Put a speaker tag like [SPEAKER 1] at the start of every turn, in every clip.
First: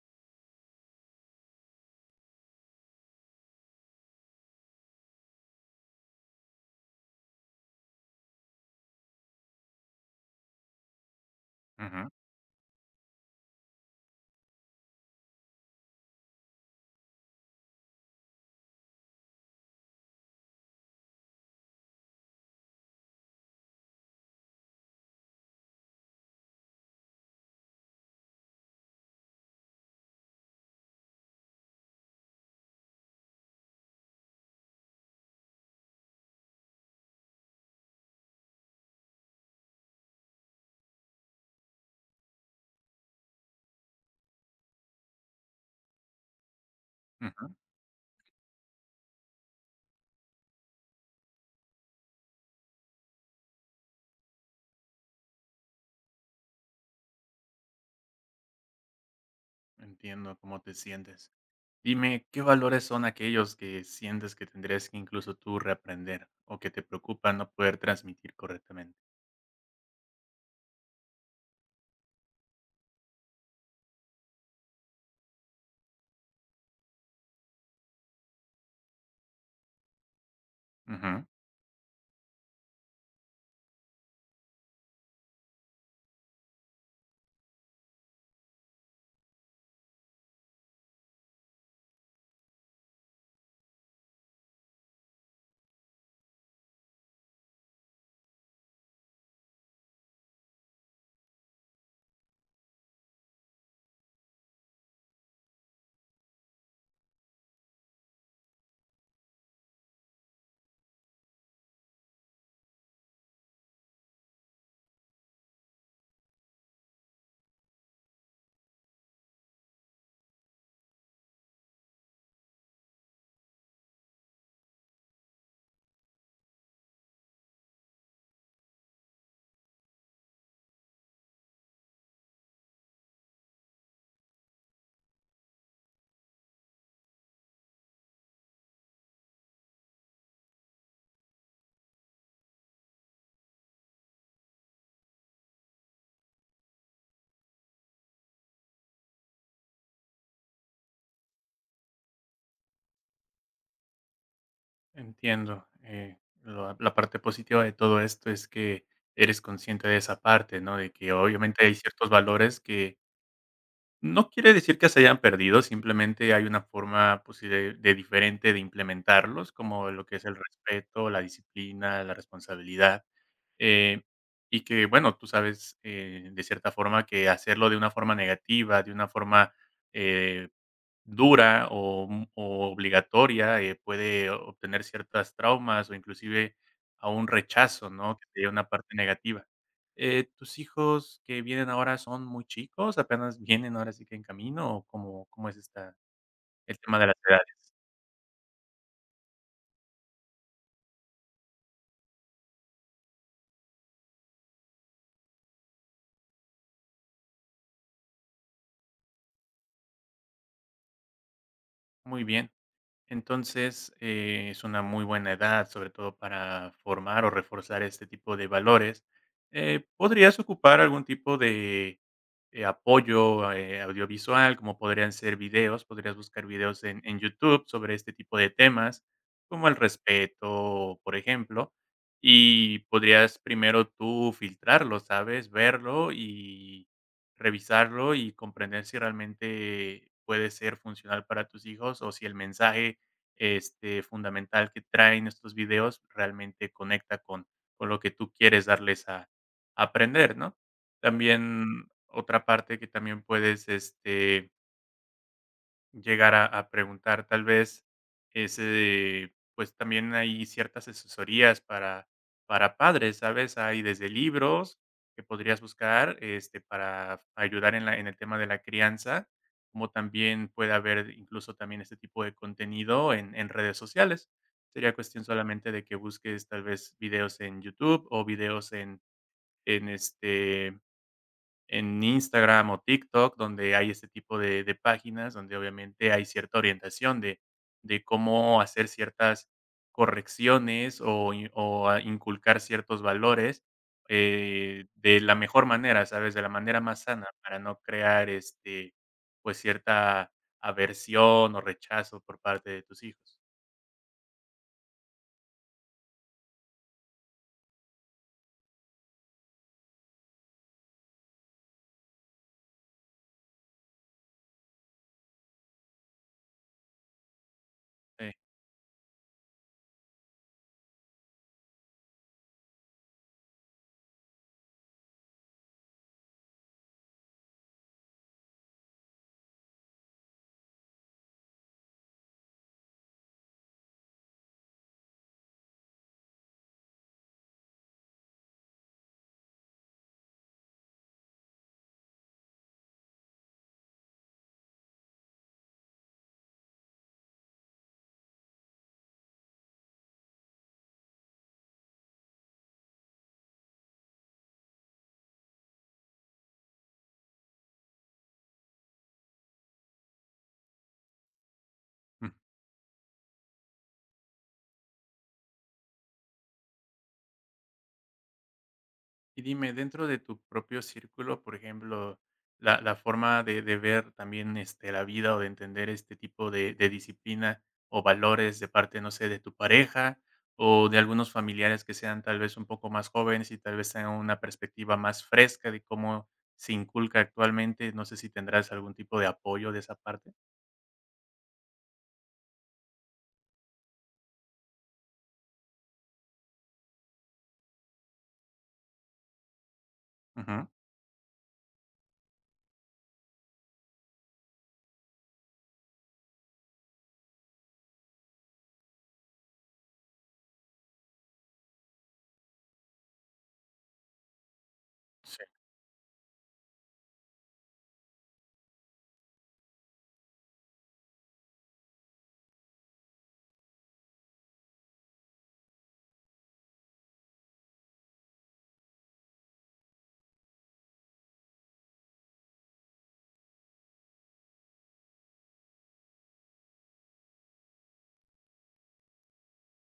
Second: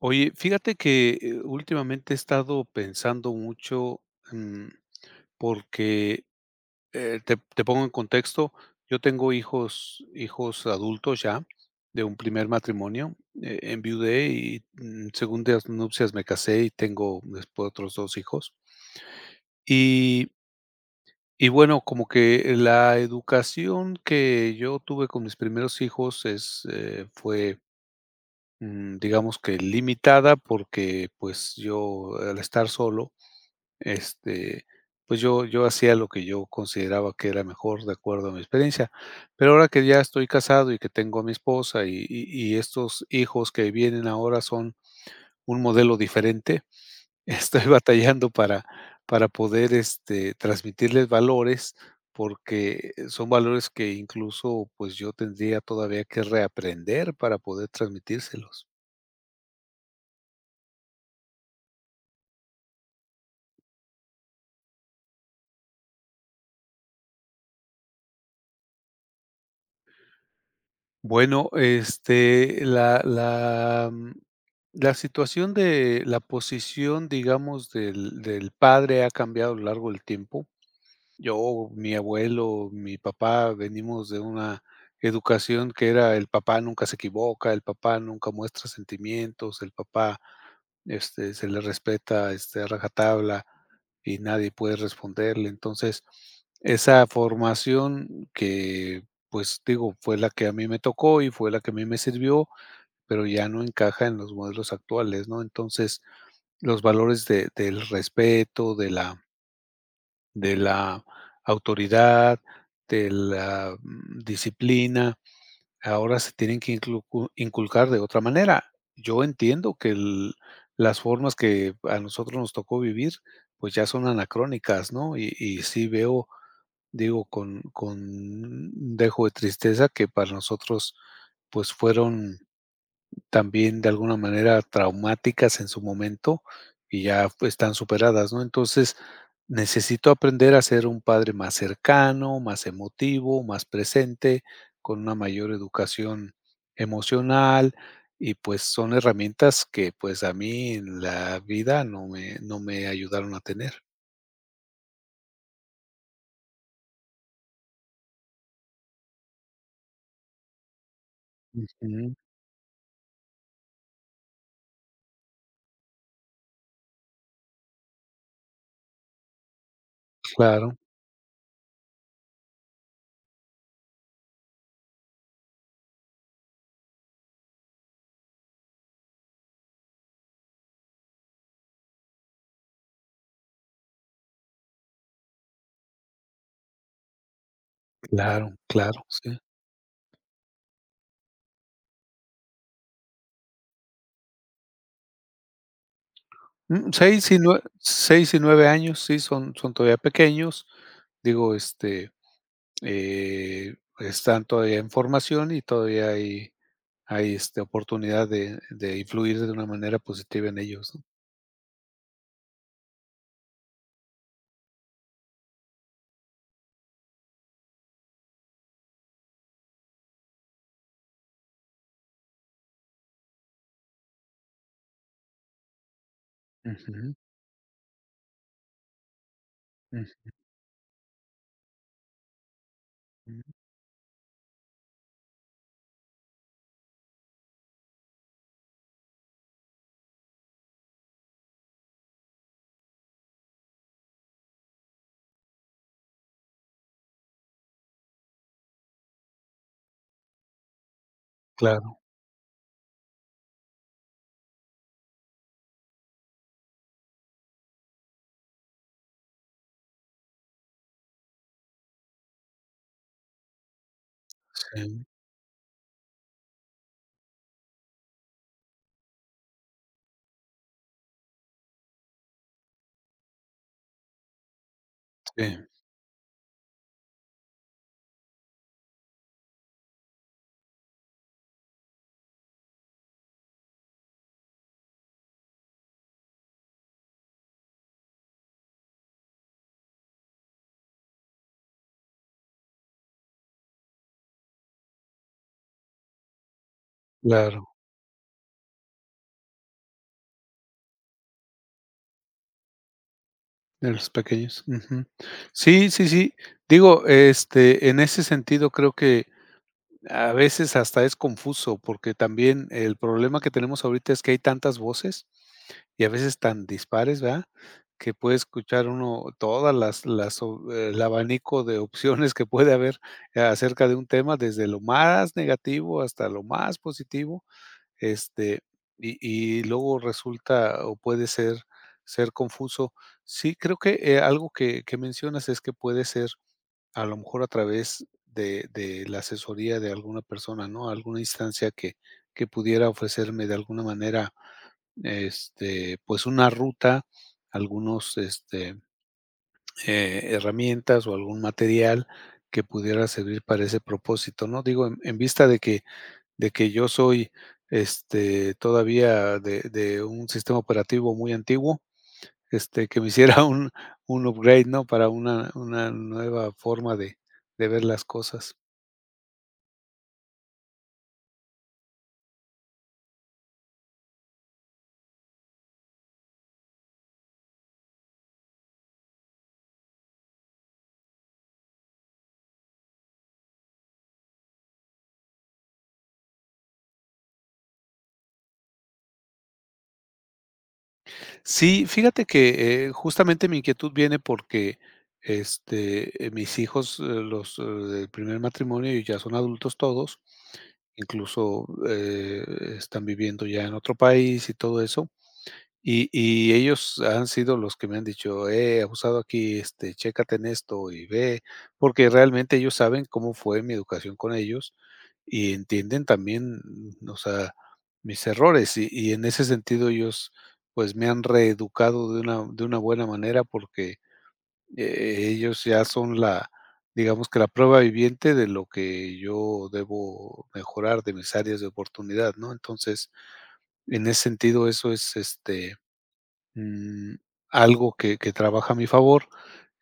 [SPEAKER 1] Oye, fíjate que, últimamente he estado pensando mucho, mm, porque, te pongo en contexto. Yo tengo hijos adultos ya, de
[SPEAKER 2] Ujú,
[SPEAKER 1] un primer matrimonio. Enviudé y, segundas nupcias me casé y tengo después otros 2 hijos. Y y bueno, como que la educación que yo tuve con mis primeros hijos es, fue, digamos, que limitada, porque, pues, yo, al estar solo, este, pues yo hacía lo que yo consideraba que era mejor de acuerdo a mi experiencia. Pero ahora que ya estoy casado y que tengo a mi esposa y estos hijos que vienen ahora son un modelo diferente.
[SPEAKER 2] ujú.
[SPEAKER 1] Estoy batallando para poder, transmitirles valores, porque son valores que incluso, pues, yo tendría todavía que reaprender para poder transmitírselos.
[SPEAKER 2] Entiendo cómo te sientes. Dime, ¿qué valores son aquellos que sientes que tendrías que incluso tú reaprender o que te preocupa no poder transmitir correctamente?
[SPEAKER 1] Bueno, la la situación de la posición, digamos, del padre ha cambiado a lo largo del tiempo.
[SPEAKER 2] Ujú.
[SPEAKER 1] Yo, mi abuelo, mi papá, venimos de una educación que era: el papá nunca se equivoca, el papá nunca muestra sentimientos, el papá, se le respeta, a rajatabla, y nadie puede responderle. Entonces, esa formación que, pues, digo, fue la que a mí me tocó y fue la que a mí me sirvió, pero ya no encaja en los modelos actuales, ¿no? Entonces, los valores de del respeto, de la autoridad, de la disciplina, ahora se tienen que inculcar de otra manera. Yo entiendo que las formas que a nosotros nos tocó vivir, pues ya son anacrónicas, ¿no? Y sí veo, digo, con un dejo de tristeza, que para nosotros, pues fueron también, de alguna manera, traumáticas en su momento, y ya, pues, están superadas, ¿no? Entonces, necesito aprender a ser un padre más cercano, más emotivo, más presente, con una mayor educación emocional, y, pues, son herramientas que, pues, a mí en la vida no me ayudaron a tener.
[SPEAKER 2] Entiendo. La parte positiva de todo esto es que eres consciente de esa parte, ¿no? De que obviamente hay ciertos
[SPEAKER 1] Ujú.
[SPEAKER 2] valores que no quiere decir que se hayan perdido, simplemente hay una forma pues, sí, de diferente de implementarlos, como lo que es el
[SPEAKER 1] Claro,
[SPEAKER 2] respeto, la disciplina, la responsabilidad. eh, y que, bueno, tú sabes, de cierta forma, que hacerlo de una forma negativa, de una forma eh, dura o obligatoria, puede obtener ciertas traumas o inclusive a un rechazo, ¿no? Que te lleva a
[SPEAKER 1] claro,
[SPEAKER 2] una parte
[SPEAKER 1] claro, sí.
[SPEAKER 2] negativa. ¿Tus hijos que vienen ahora son muy chicos? ¿Apenas vienen ahora sí que en camino? ¿O cómo, cómo es esta, el
[SPEAKER 1] Mm,
[SPEAKER 2] tema de las
[SPEAKER 1] 6 y nueve
[SPEAKER 2] edades?
[SPEAKER 1] 6 y 9 años, sí, son todavía pequeños. Digo, están todavía en formación y todavía oportunidad de influir de una manera positiva en ellos, ¿no?
[SPEAKER 2] Muy bien. Entonces, es una muy buena edad, sobre todo para formar o reforzar este tipo de valores. ¿Podrías ocupar algún tipo de, apoyo, audiovisual, como podrían ser videos? Podrías buscar videos en
[SPEAKER 1] Ujú,
[SPEAKER 2] en YouTube sobre este tipo de temas, como el respeto, por ejemplo, y podrías
[SPEAKER 1] ujú.
[SPEAKER 2] primero tú filtrarlo, ¿sabes? Verlo y revisarlo y comprender si realmente puede ser funcional para tus hijos o si el mensaje este, fundamental que traen estos videos realmente conecta con lo que tú quieres darles a aprender, ¿no? También
[SPEAKER 1] Claro,
[SPEAKER 2] otra parte que también puedes, este, llegar a preguntar, tal vez, ese, pues, también hay ciertas asesorías para padres, ¿sabes? Hay desde libros
[SPEAKER 1] sí,
[SPEAKER 2] que podrías buscar, este, para ayudar en la en el tema de la crianza, como también puede haber incluso también este tipo de contenido en redes sociales. Sería cuestión
[SPEAKER 1] sí,
[SPEAKER 2] solamente de que busques, tal vez, videos en YouTube o videos en, este, en Instagram o TikTok, donde hay este tipo de páginas, donde obviamente hay cierta orientación de cómo hacer ciertas correcciones o a inculcar ciertos valores, de la mejor manera, ¿sabes? De la manera más sana para
[SPEAKER 1] claro,
[SPEAKER 2] no crear, este, pues, cierta aversión o rechazo por parte de tus hijos.
[SPEAKER 1] de los pequeños. Ujú. Sí, sí, sí. Digo, en ese sentido creo que a veces hasta es confuso, porque también el problema que tenemos ahorita es que hay tantas voces y a veces tan dispares, ¿verdad? Que puede escuchar uno todas las o el abanico de opciones que puede haber, acerca de un tema, desde lo más negativo hasta lo más positivo. este, y y luego resulta o puede ser confuso. Sí, creo que, algo que mencionas es que puede ser, a lo mejor, a través de la asesoría de alguna persona, ¿no? Alguna instancia que pudiera ofrecerme de alguna manera, pues, una ruta, algunos, herramientas o algún material que pudiera servir para ese propósito, ¿no? Digo, en vista de que yo soy, todavía de un sistema operativo muy antiguo,
[SPEAKER 2] Sí.
[SPEAKER 1] que me hiciera un upgrade, ¿no? Para una nueva forma de ver las cosas.
[SPEAKER 2] Y dime, dentro de tu propio círculo, por ejemplo, la forma de ver también este, la vida o de entender este tipo de disciplina o valores de parte, no sé, de tu pareja o de algunos familiares que sean tal vez un poco más jóvenes y tal vez tengan una perspectiva más fresca de cómo se inculca actualmente. No sé si tendrás algún tipo de apoyo de esa parte.
[SPEAKER 1] Sí, fíjate que, justamente mi inquietud viene porque, mis hijos, los, del primer matrimonio, ya son adultos todos.
[SPEAKER 2] Ujú.
[SPEAKER 1] Incluso, están viviendo ya en otro país y todo eso. Y ellos han sido los que me han dicho: "He abusado aquí, chécate en esto y ve", porque realmente ellos saben cómo fue mi educación con ellos
[SPEAKER 2] Sí,
[SPEAKER 1] y entienden también, o sea, mis errores. Y en ese sentido ellos, pues, me han reeducado de una buena manera, porque, ellos ya son, la, digamos, que la prueba viviente de lo que yo debo mejorar, de mis áreas de oportunidad, ¿no? Entonces, en ese sentido, eso es, Mm, algo que trabaja a mi favor.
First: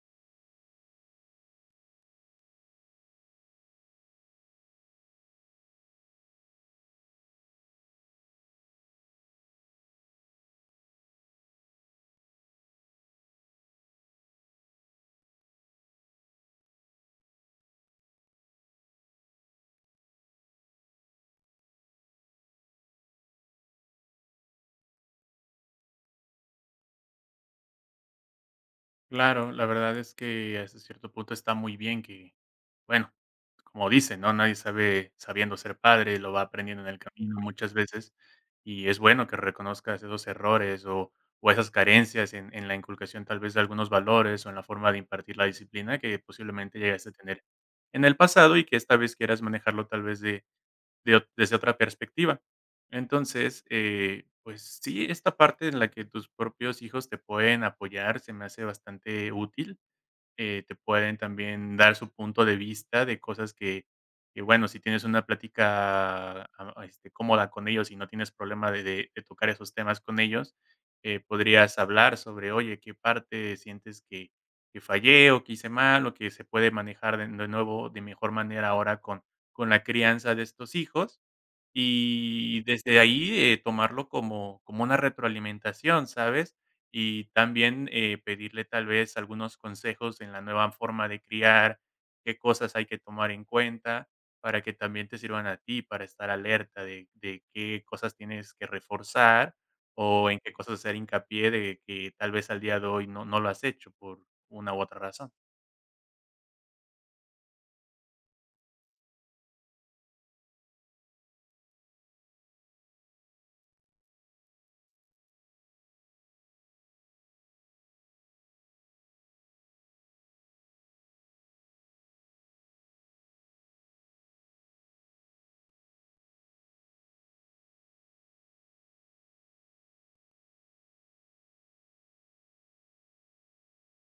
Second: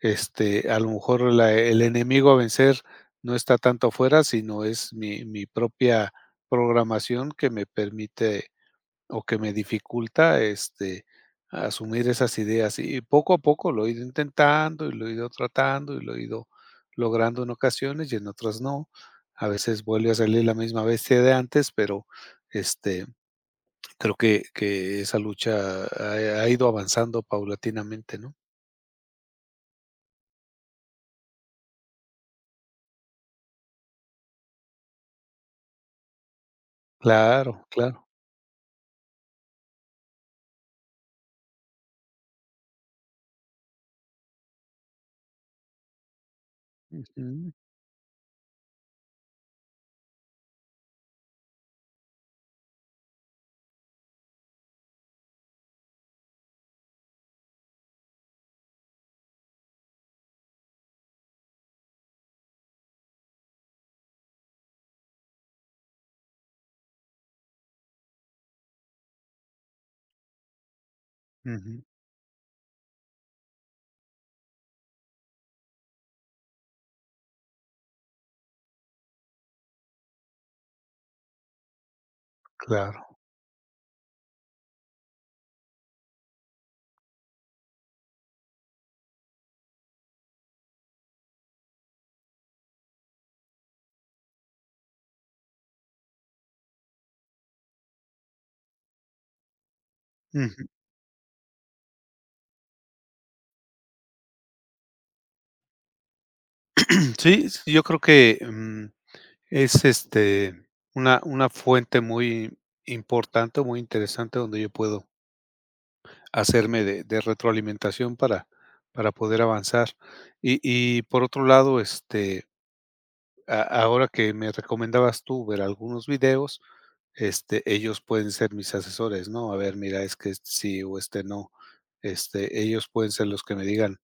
[SPEAKER 1] A lo mejor la el enemigo a vencer no está tanto afuera, sino es mi propia programación, que me permite o que me dificulta, asumir esas ideas. Y poco a poco lo he ido intentando, y lo he ido tratando, y lo he ido logrando en ocasiones, y en otras no. A veces vuelve a salir la misma bestia de antes, pero, este, creo que esa lucha ha ido avanzando paulatinamente, ¿no?
[SPEAKER 2] claro, la verdad es que hasta cierto punto está muy bien que, bueno, como dicen, ¿no? Nadie sabe sabiendo ser padre, lo va aprendiendo en el camino
[SPEAKER 1] Claro,
[SPEAKER 2] muchas
[SPEAKER 1] claro.
[SPEAKER 2] veces y es bueno que reconozcas esos errores o esas carencias en la inculcación tal vez de algunos valores o en la forma de impartir la disciplina que posiblemente llegaste a tener
[SPEAKER 1] Ujú,
[SPEAKER 2] en el pasado y que esta vez quieras manejarlo tal vez de, desde otra perspectiva. Entonces, pues sí, esta parte en la que tus propios hijos te pueden apoyar se me hace bastante útil. Te pueden también dar su punto de vista de cosas que, bueno, si tienes una plática ah, este, cómoda con ellos y no tienes problema de, de tocar esos temas con ellos, podrías
[SPEAKER 1] ujú,
[SPEAKER 2] hablar sobre, oye, qué parte sientes que fallé o que hice mal o que se puede manejar de nuevo de mejor manera ahora con la crianza de estos hijos y desde
[SPEAKER 1] claro.
[SPEAKER 2] ahí, tomarlo como como una retroalimentación, ¿sabes? Y también, pedirle tal vez algunos consejos en la nueva forma de criar, qué cosas hay que tomar en cuenta para que también te sirvan a ti, para estar alerta de qué cosas tienes que reforzar o en qué
[SPEAKER 1] Ujú.
[SPEAKER 2] cosas hacer hincapié de que tal vez al día de hoy no lo has hecho por una u otra razón.
[SPEAKER 1] Sí, sí, yo creo que, es, una fuente muy importante, muy interesante, donde yo puedo hacerme de retroalimentación para poder avanzar. Y y por otro lado, este A ahora que me recomendabas tú ver algunos videos, ellos pueden ser mis asesores, ¿no? A ver, mira, es que este sí o este no. Este, ellos pueden ser los que me digan,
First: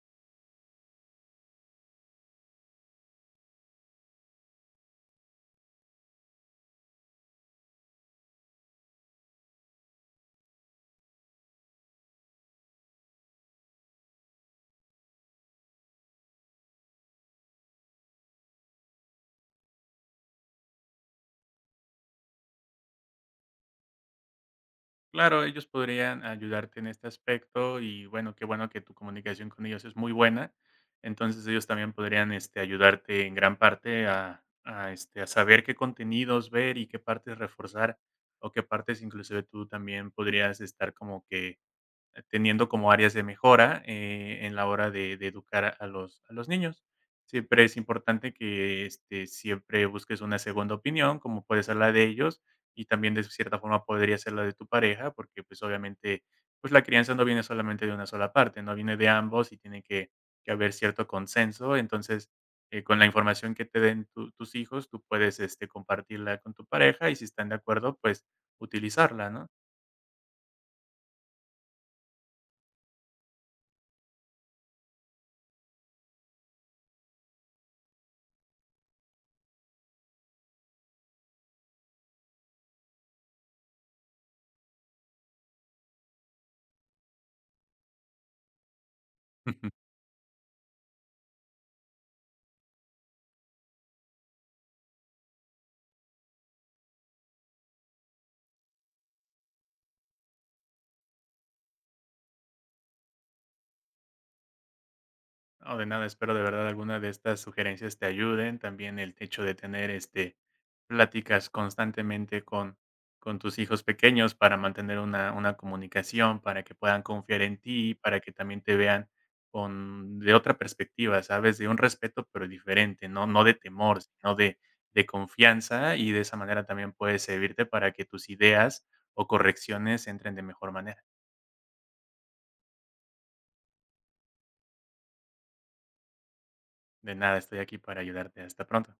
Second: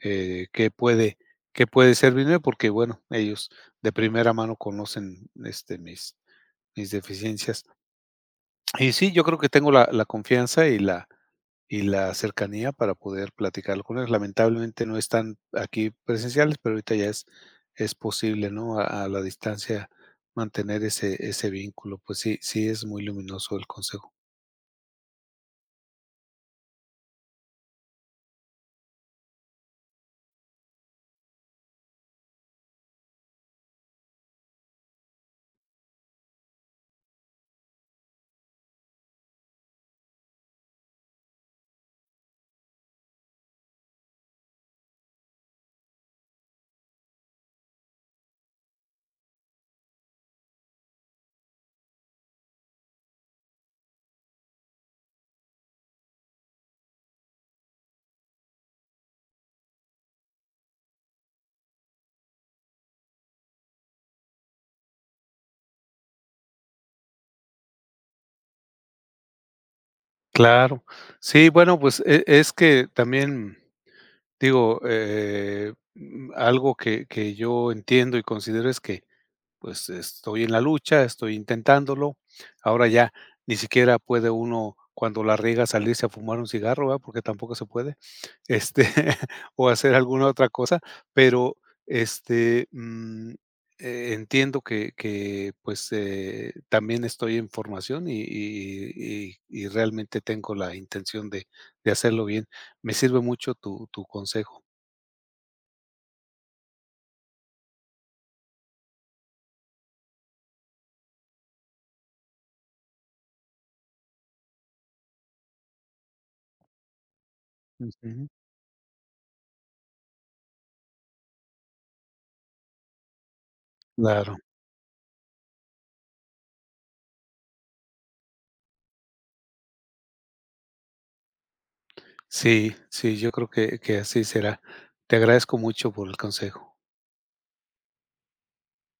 [SPEAKER 1] qué puede, qué puede servirme, porque, bueno, ellos, de primera mano, conocen, mis deficiencias. Y sí, yo creo que tengo la confianza y la cercanía para poder platicarlo con ellos. Lamentablemente no están aquí presenciales, pero ahorita ya es posible, ¿no? A la distancia mantener ese vínculo. Pues sí, sí es muy luminoso el consejo.
[SPEAKER 2] Claro, ellos podrían ayudarte en este aspecto y bueno, qué bueno que tu comunicación con ellos es muy buena. Entonces ellos también podrían este, ayudarte en gran parte a, este, a saber qué contenidos ver y qué partes reforzar o qué partes inclusive tú también podrías estar como que teniendo como áreas de mejora, en la hora de educar a los niños. Siempre es importante que, este, siempre busques una segunda opinión, como puede ser la de ellos, y también de cierta forma podría ser la de tu pareja, porque, pues, obviamente, pues, la crianza no viene solamente de una sola parte, ¿no? Viene de ambos y tiene que haber cierto consenso. Entonces, con la información que te den tu tus hijos, tú puedes, este, compartirla con tu pareja y si están de acuerdo, pues, utilizarla, ¿no?
[SPEAKER 1] Claro. Sí, bueno, pues es que también, digo, algo que yo entiendo y considero es que pues estoy en la lucha, estoy intentándolo. Ahora ya ni siquiera puede uno, cuando la riega, salirse a fumar un cigarro, ¿verdad? Porque tampoco se puede, este, o hacer alguna otra cosa. Pero este, mm, entiendo que, pues, también estoy en formación, y, y realmente tengo la intención de hacerlo bien. Me sirve mucho tu, tu consejo.
[SPEAKER 2] No, de nada, espero de verdad alguna de estas sugerencias te ayuden. También el hecho de tener este pláticas constantemente con tus hijos pequeños para mantener una comunicación, para que puedan confiar en ti, para
[SPEAKER 1] Ujú,
[SPEAKER 2] que también te vean con de otra perspectiva, ¿sabes? De un respeto, pero diferente, no, no de temor, sino
[SPEAKER 1] claro.
[SPEAKER 2] de confianza, y de esa manera también puedes servirte para que tus ideas o correcciones entren de mejor manera.
[SPEAKER 1] Sí, sí, yo creo que así será. Te agradezco mucho por el consejo.
[SPEAKER 2] De nada, estoy aquí para ayudarte. Hasta pronto.